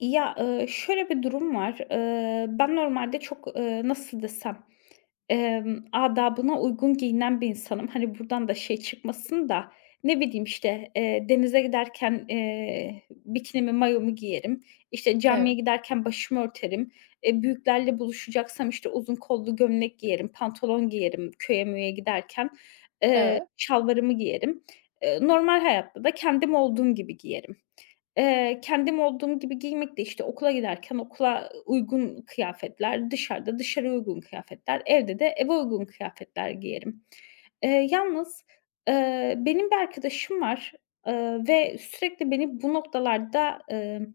Ya, şöyle bir durum var. Ben normalde çok, nasıl desem, adabına uygun giyinen bir insanım. Hani, buradan da şey çıkmasın da, ne bileyim, işte, denize giderken, bikinimi, mayomu giyerim. İşte, camiye Evet, giderken başımı örterim. E, büyüklerle buluşacaksam, işte, uzun kollu gömlek giyerim, pantolon giyerim köye möye giderken. Eee, evet, şalvarımı giyerim. Normal hayatta da kendim olduğum gibi giyerim. Kendim olduğum gibi giymek de, işte, okula giderken okula uygun kıyafetler, dışarıda dışarıya uygun kıyafetler, evde de eve uygun kıyafetler giyerim. Yalnız, benim bir arkadaşım var, ve sürekli beni bu noktalarda,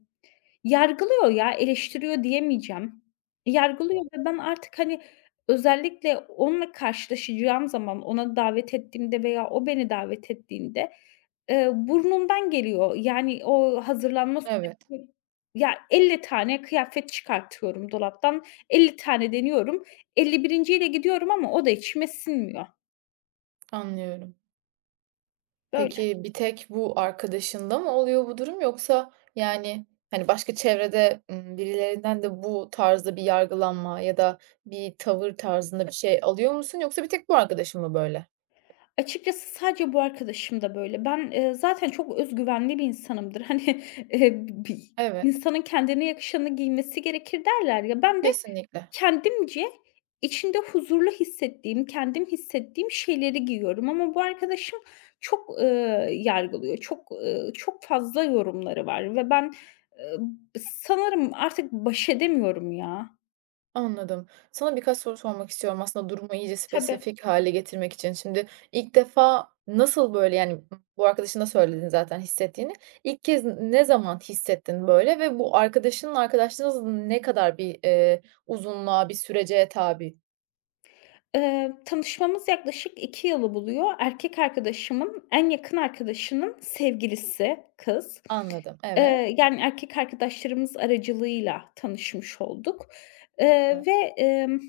yargılıyor ya, eleştiriyor diyemeyeceğim. Yargılıyor ve ben artık, hani, özellikle onunla karşılaşacağım zaman, ona davet ettiğimde veya o beni davet ettiğinde, burnumdan geliyor. Yani o hazırlanma evet, süreci. Ya, 50 tane kıyafet çıkartıyorum dolaptan, 50 tane deniyorum. 51'inciyle gidiyorum ama o da içime sinmiyor. anlıyorum. Böyle. Peki, bir tek bu arkadaşında mı oluyor bu durum yoksa, yani, hani, başka çevrede, birilerinden de bu tarzda bir yargılanma ya da bir tavır tarzında bir şey alıyor musun yoksa bir tek bu arkadaşın mı böyle? Açıkçası sadece bu arkadaşım da böyle. Ben, zaten çok özgüvenli bir insanımdır. Hani, bi Evet, insanın kendine yakışanı giymesi gerekir derler ya. Ben de kesinlikle. kendimce içinde huzurlu hissettiğim, kendim hissettiğim şeyleri giyiyorum ama bu arkadaşım çok, yargılıyor. Çok, çok fazla yorumları var ve ben, eee, sanırım artık baş edemiyorum ya. Anladım. Sana birkaç soru sormak istiyorum aslında durumu iyice Tabii. spesifik hale getirmek için. Şimdi ilk defa nasıl böyle, yani, bu arkadaşına söyledin zaten hissettiğini. İlk kez ne zaman hissettin böyle ve bu arkadaşının arkadaşlığınız ne kadar bir, uzunluğa, bir sürece tabi? Tanışmamız yaklaşık 2 yılı buluyor. Erkek arkadaşımın en yakın arkadaşının sevgilisi kız. Anladım. Evet. Yani erkek arkadaşlarımız aracılığıyla tanışmış olduk, eee, Hı. ve, emm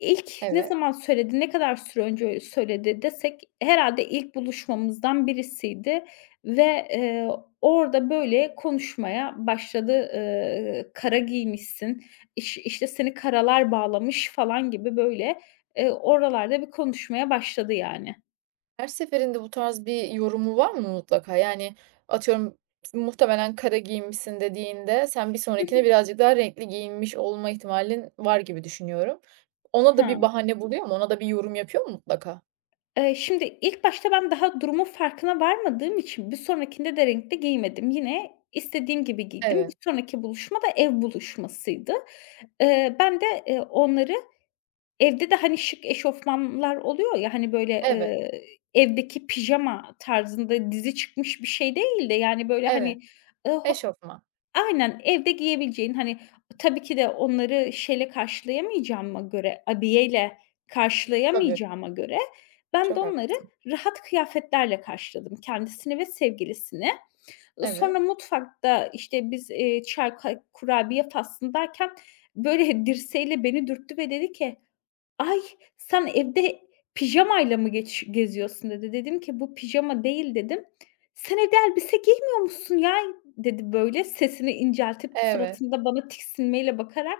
İlk ne Evet. zaman söyledi, ne kadar süre önce söyledi desek herhâlde ilk buluşmamızdan birisiydi ve, eee, orada böyle konuşmaya başladı. "Kara giymişsin, işte, seni karalar bağlamış." falan gibi böyle, oralarda bir konuşmaya başladı yani. Her seferinde bu tarz bir yorumu var mı mutlaka? Yani, atıyorum, muhtemelen "kara giyinmişsin" dediğinde sen bir Hı hı. sonrakine birazcık daha renkli giyinmiş olma ihtimalin var gibi düşünüyorum. Ona He. da bir bahane buluyor mu? Ona da bir yorum yapıyor mu mutlaka? Şimdi ilk başta ben daha durumun farkına varmadığım için bir sonrakinde de renkli giymedim. Yine istediğim gibi giydim. Bir Evet, sonraki buluşma da ev buluşmasıydı. Ben de, onları evde de, hani, şık eşofmanlar oluyor ya, hani, böyle, evet, evdeki pijama tarzında dizi çıkmış bir şey değil de, yani, böyle, hani, evet. Ho Eşofman. Aynen, evde giyebileceğin, hani, tabii ki de onları abiyeyle Tabii, karşılayamayacağıma göre ben de çok onları haklısın. rahat kıyafetlerle karşıladım, kendisini ve sevgilisini. Evet, Sonra mutfakta, işte, biz, çay, kurabiye faslındayken, böyle, dirseğiyle beni dürttü ve dedi ki: "Ay, sen evde pijamayla mı geç geziyorsun?" dedi. Dedim ki, "Bu pijama değil." dedim. "Sen evde elbise giymiyor musun ya?" dedi böyle sesini inceltip evet. suratında bana tiksinmeyle bakarak.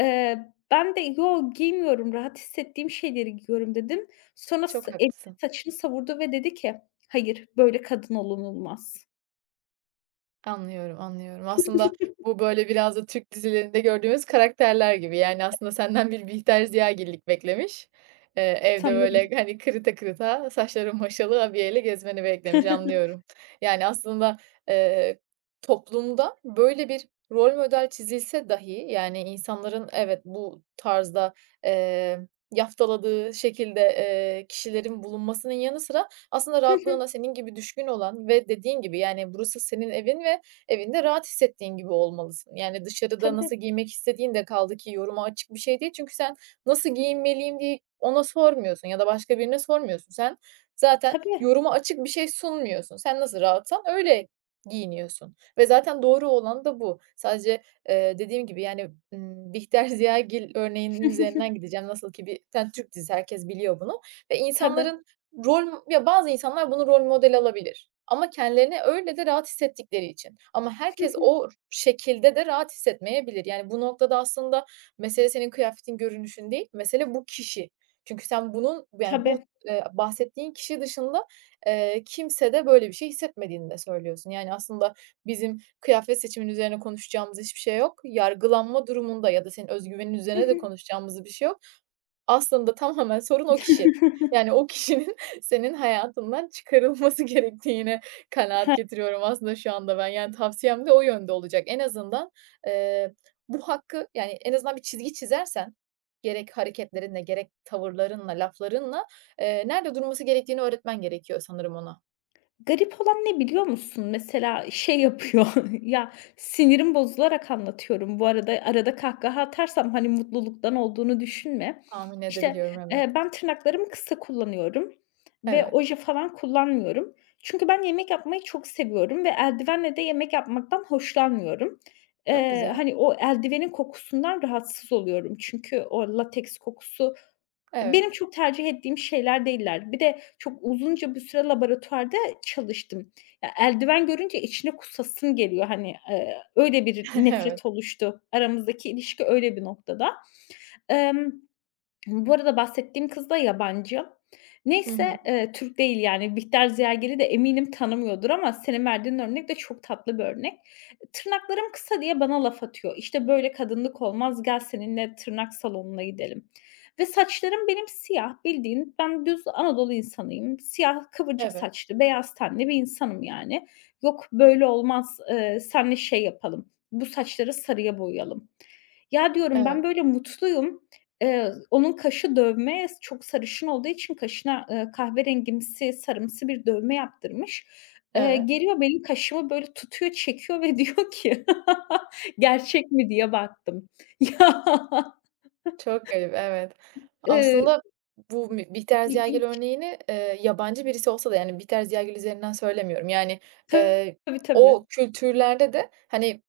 Ben de "Yo, giymiyorum, rahat hissettiğim şeyleri giyiyorum." dedim. Sonra Çok elini haklısın. saçını savurdu ve dedi ki, "Hayır, böyle kadın olunulmaz." Anlıyorum, anlıyorum. Aslında bu, böyle, biraz da Türk dizilerinde gördüğümüz karakterler gibi. Yani, aslında senden bir Bihter Ziyagillik beklemiş. Evde, Sanırım. böyle, hani, kırıta kırıta, saçları maşalı abiyeyle gezmeni beklemiş, anlıyorum. Yani, aslında, eee, toplumda böyle bir rol model çizilse dahi, yani, insanların evet, bu tarzda, eee, yaftaladığı şekilde, kişilerin bulunmasının yanı sıra aslında Hı hı. rahatlığına senin gibi düşkün olan ve dediğin gibi, yani, burası senin evin ve evinde rahat hissettiğin gibi olmalısın. Yani, dışarıda Tabii, nasıl giymek istediğin de kaldı ki yoruma açık bir şey değil. Çünkü sen nasıl giyinmeliyim diye ona sormuyorsun ya da başka birine sormuyorsun. Sen zaten tabii. yoruma açık bir şey sunmuyorsun. Sen nasıl rahatsan öyle giyiniyorsun ve zaten doğru olan da bu. Sadece, dediğim gibi, yani, Bihter Ziyagil örneğinin Hı hı. üzerinden gideceğim. Nasıl ki bir sen Türk dizisi, herkes biliyor bunu ve Tabii. insanların rol, ya, bazı insanlar bunu rol model alabilir ama kendilerini öyle de rahat hissettikleri için. Ama Hı herkes hı. o şekilde de rahat hissetmeyebilir. Yani, bu noktada aslında mesele senin kıyafetin, görünüşün değil, mesele bu kişi. Çünkü sen bunun, yani, Tabii. bu, bahsettiğin kişi dışında, kimsede böyle bir şey hissetmediğini de söylüyorsun. Yani, aslında bizim kıyafet seçimin üzerine konuşacağımız hiçbir şey yok. Yargılanma durumunda ya da senin özgüvenin Hı üzerine de hı. konuşacağımız bir şey yok. Aslında tamamen sorun o kişi. Yani o kişinin senin hayatından çıkarılması gerektiğine kanaat getiriyorum aslında şu anda ben. Yani tavsiyem de o yönde olacak. En azından, eee, bu hakkı, yani, en azından bir çizgi çizersen gerek hareketlerinle gerek tavırlarınla, laflarınla, nerede durması gerektiğini öğretmen gerekiyor sanırım ona. Garip olan ne biliyor musun? Mesela şey yapıyor, ya, sinirim bozularak anlatıyorum bu arada, arada kahkaha atarsam, hani, mutluluktan olduğunu düşünme. Tahmin İşte, edebiliyorum, evet. Ben tırnaklarımı kısa kullanıyorum ve Evet. oje falan kullanmıyorum. Çünkü ben yemek yapmayı çok seviyorum ve eldivenle de yemek yapmaktan hoşlanmıyorum. Çok Eee, güzel. hani, o eldivenin kokusundan rahatsız oluyorum çünkü o lateks kokusu benim Evet. çok tercih ettiğim şeyler değiller. Bir de çok uzunca bir süre laboratuvarda çalıştım. Ya, eldiven görünce içine kusasım geliyor. Hani, öyle bir Evet. nefret oluştu. Aramızdaki ilişki öyle bir noktada. Emm bu arada bahsettiğim kız da yabancı. Hı Neyse, hı. Türk değil yani. Bihter Ziyagil'i de eminim tanımıyordur ama senin verdiğin örnek de çok tatlı bir örnek. Tırnaklarım kısa diye bana laf atıyor. İşte, "Böyle kadınlık olmaz, gel seninle tırnak salonuna gidelim." Ve saçlarım benim siyah, bildiğin ben düz Anadolu insanıyım. Siyah, kıvırcık Evet. saçlı, beyaz tenli bir insanım yani. "Yok, böyle olmaz, seninle şey yapalım, bu saçları sarıya boyayalım." Ya, diyorum, ben Evet. böyle mutluyum. Onun kaşı dövme, çok sarışın olduğu için kaşına, kahverengimsi, sarımsı bir dövme yaptırmış. Eee, Evet. geliyor benim kaşımı böyle tutuyor, çekiyor ve diyor ki "Gerçek mi?" diye baktım. Ya, Çok garip, evet. eee, Aslında bu Mi Bihter Ziyagil ilginç. örneğini, yabancı birisi olsa da yani Bihter Ziyagil üzerinden söylemiyorum. Yani, eee, Tabii, tabii. o kültürlerde de, hani,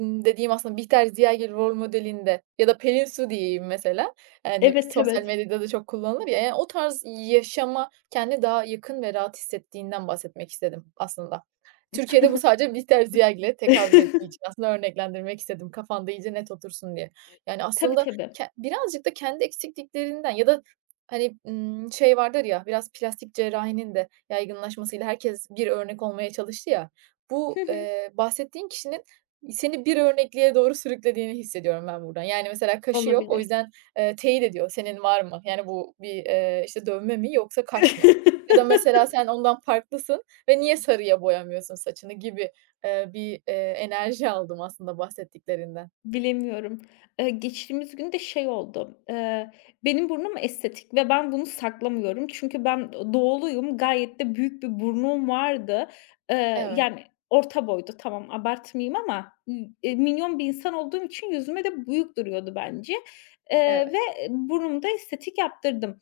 dediğim aslında Bihter Ziyagil rol modelinde ya da Pelin Su diyeyim mesela, yani Evet, sosyal evet. medyada da çok kullanılır ya, yani o tarz yaşama kendini daha yakın ve rahat hissettiğinden bahsetmek istedim aslında. Türkiye'de bu sadece Bihter Ziyagil'e tekabül ettiği için aslında örneklendirmek istedim kafanda iyice net otursun diye. Yani Tabii, aslında tabii. Ke birazcık da kendi eksikliklerinden ya da, hani, şey vardır ya, biraz plastik cerrahinin de yaygınlaşmasıyla herkes bir örnek olmaya çalıştı ya. Hı Bu, hı. Bahsettiğin kişinin seni bir örnekliğe doğru sürüklediğini hissediyorum ben buradan. Yani, mesela kaşı yok, o Olabilir. yüzden, teyit ediyor, "Senin var mı?" Yani, bu bir, işte, dövme mi yoksa kaş mı? Ya da mesela sen ondan farklısın ve niye sarıya boyamıyorsun saçını gibi, bir, enerji aldım aslında bahsettiklerinden. Bilemiyorum. Geçtiğimiz gün de şey oldu, benim burnum estetik ve ben bunu saklamıyorum. Çünkü ben doğuluyum, gayet de büyük bir burnum vardı. Eee, Evet, yani orta boydu, tamam abartmayayım ama, minyon bir insan olduğum için yüzüme de büyük duruyordu bence, evet, ve burnumda estetik yaptırdım.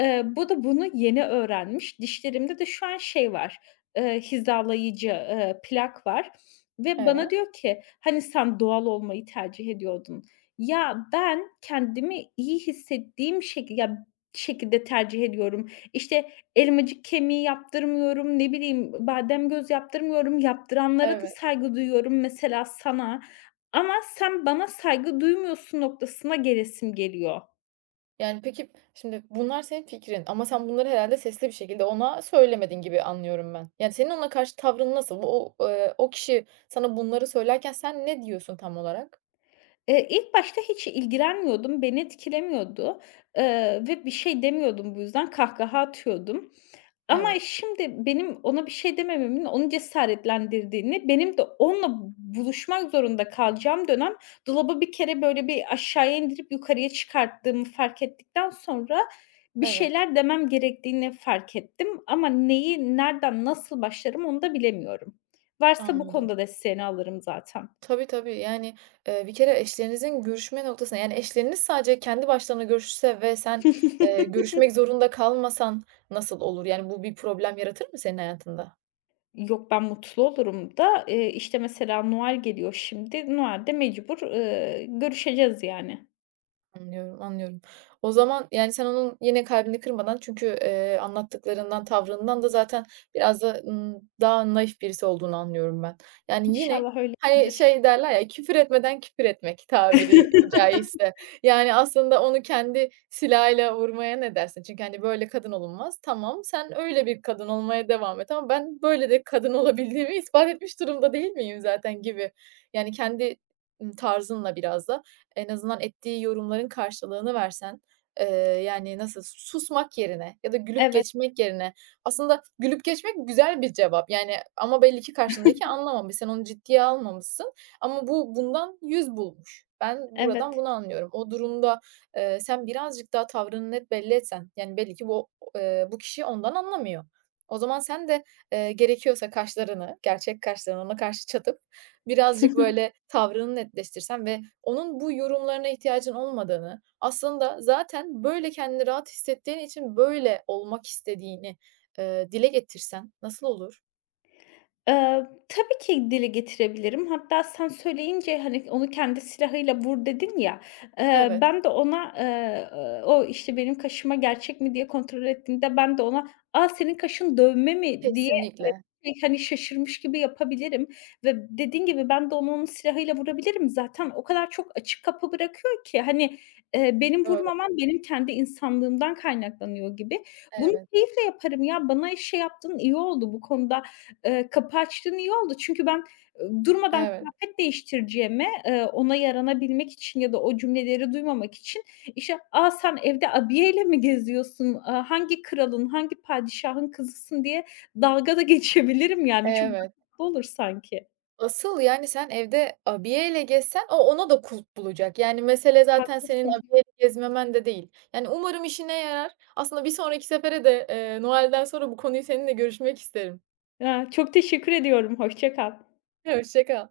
Bu da bunu yeni öğrenmiş. Dişlerimde de şu an şey var, hizalayıcı, plak var. Ve bana evet, diyor ki, "Hani sen doğal olmayı tercih ediyordun." Ya, ben kendimi iyi hissettiğim şekilde tercih ediyorum. İşte, elmacık kemiği yaptırmıyorum, ne bileyim, badem göz yaptırmıyorum. Yaptıranlara da evet. saygı duyuyorum, mesela sana. Ama sen bana saygı duymuyorsun noktasına gelesim geliyor. Yani, peki, şimdi bunlar senin fikrin ama sen bunları herhâlde sesli bir şekilde ona söylemedin gibi anlıyorum ben. Yani, senin ona karşı tavrın nasıl? O o kişi sana bunları söylerken sen ne diyorsun tam olarak? İlk başta hiç ilgilenmiyordum, beni etkilemiyordu, ve bir şey demiyordum bu yüzden, kahkaha atıyordum. Ama Evet, şimdi benim ona bir şey demememin onu cesaretlendirdiğini, benim de onunla buluşmak zorunda kalacağım dönem dolabı bir kere böyle bir aşağıya indirip yukarıya çıkarttığımı fark ettikten sonra bir evet, şeyler demem gerektiğini fark ettim ama neyi, nereden, nasıl başlarım onu da bilemiyorum. Varsa bu anladım. konuda desteğini alırım zaten. Tabii, tabii. Yani, bir kere eşlerinizin görüşme noktasına, yani, eşleriniz sadece kendi başlarına görüşse ve sen, görüşmek zorunda kalmasan nasıl olur? Yani, bu bir problem yaratır mı senin hayatında? Yok, ben mutlu olurum da, işte, mesela Noel geliyor şimdi. Noel'de mecbur, görüşeceğiz yani. Anlıyorum, anlıyorum. O zaman, yani, sen onun yine kalbini kırmadan çünkü, anlattıklarından, tavrından da zaten biraz da, daha naif birisi olduğunu anlıyorum ben. Yani, yine, İnşallah hani, öyledir. şey derler ya, "Küfür etmeden küfür etmek" tabiri caizse. Yani, aslında onu kendi silahıyla vurmaya ne dersin? Çünkü, hani, "Böyle kadın olunmaz." Tamam, sen öyle bir kadın olmaya devam et ama ben böyle de kadın olabildiğimi ispat etmiş durumda değil miyim zaten gibi. Yani, kendi, tarzınla biraz da en azından ettiği yorumların karşılığını versen, eee, yani, nasıl susmak yerine ya da gülüp Evet, geçmek yerine aslında gülüp geçmek güzel bir cevap, yani, ama belli ki karşındaki anlamamış, sen onu ciddiye almamışsın ama bu bundan 100 bulmuş. Ben buradan evet. bunu anlıyorum. O durumda, sen birazcık daha tavrını net belli etsen, yani, belli ki bu, bu kişi ondan anlamıyor. O zaman sen de, gerekiyorsa kaşlarını, gerçek kaşlarını ona karşı çatıp birazcık böyle tavrını netleştirsen ve onun bu yorumlarına ihtiyacın olmadığını, aslında zaten böyle kendini rahat hissettiğin için böyle olmak istediğini, dile getirsen nasıl olur? Tabii ki dile getirebilirim. Hatta sen söyleyince, hani, onu kendi silahıyla vur dedin ya, Evet, ben de ona, o, işte, benim kaşıma gerçek mi diye kontrol ettiğinde ben de ona, "A, senin kaşın dövme mi?" diye kesinlikle. şey, hani, şaşırmış gibi yapabilirim ve dediğin gibi ben de onu onun silahıyla vurabilirim. Zaten o kadar çok açık kapı bırakıyor ki, hani, benim Doğru. vurmamam benim kendi insanlığımdan kaynaklanıyor gibi. Bunu Evet, keyifle yaparım ya. Bana şey yaptığın iyi oldu bu konuda, kapı açtın iyi oldu. Çünkü ben, durmadan evet, kıyafet değiştireceğime, ona yaranabilmek için ya da o cümleleri duymamak için, işte, "A, sen evde abiyeyle mi geziyorsun? A, hangi kralın, hangi padişahın kızısın?" diye dalga da geçebilirim yani. Çok da evet. olur sanki. Asıl yani sen evde abiyeyle gezsen o ona da kulp bulacak. Yani mesele zaten senin Haklısın. abiyeyle gezmemen de değil. Yani umarım işine yarar. Aslında bir sonraki sefere de, Noel'den sonra bu konuyu seninle görüşmek isterim. Aaa, çok teşekkür ediyorum. Hoşça kal. Hoşça kal.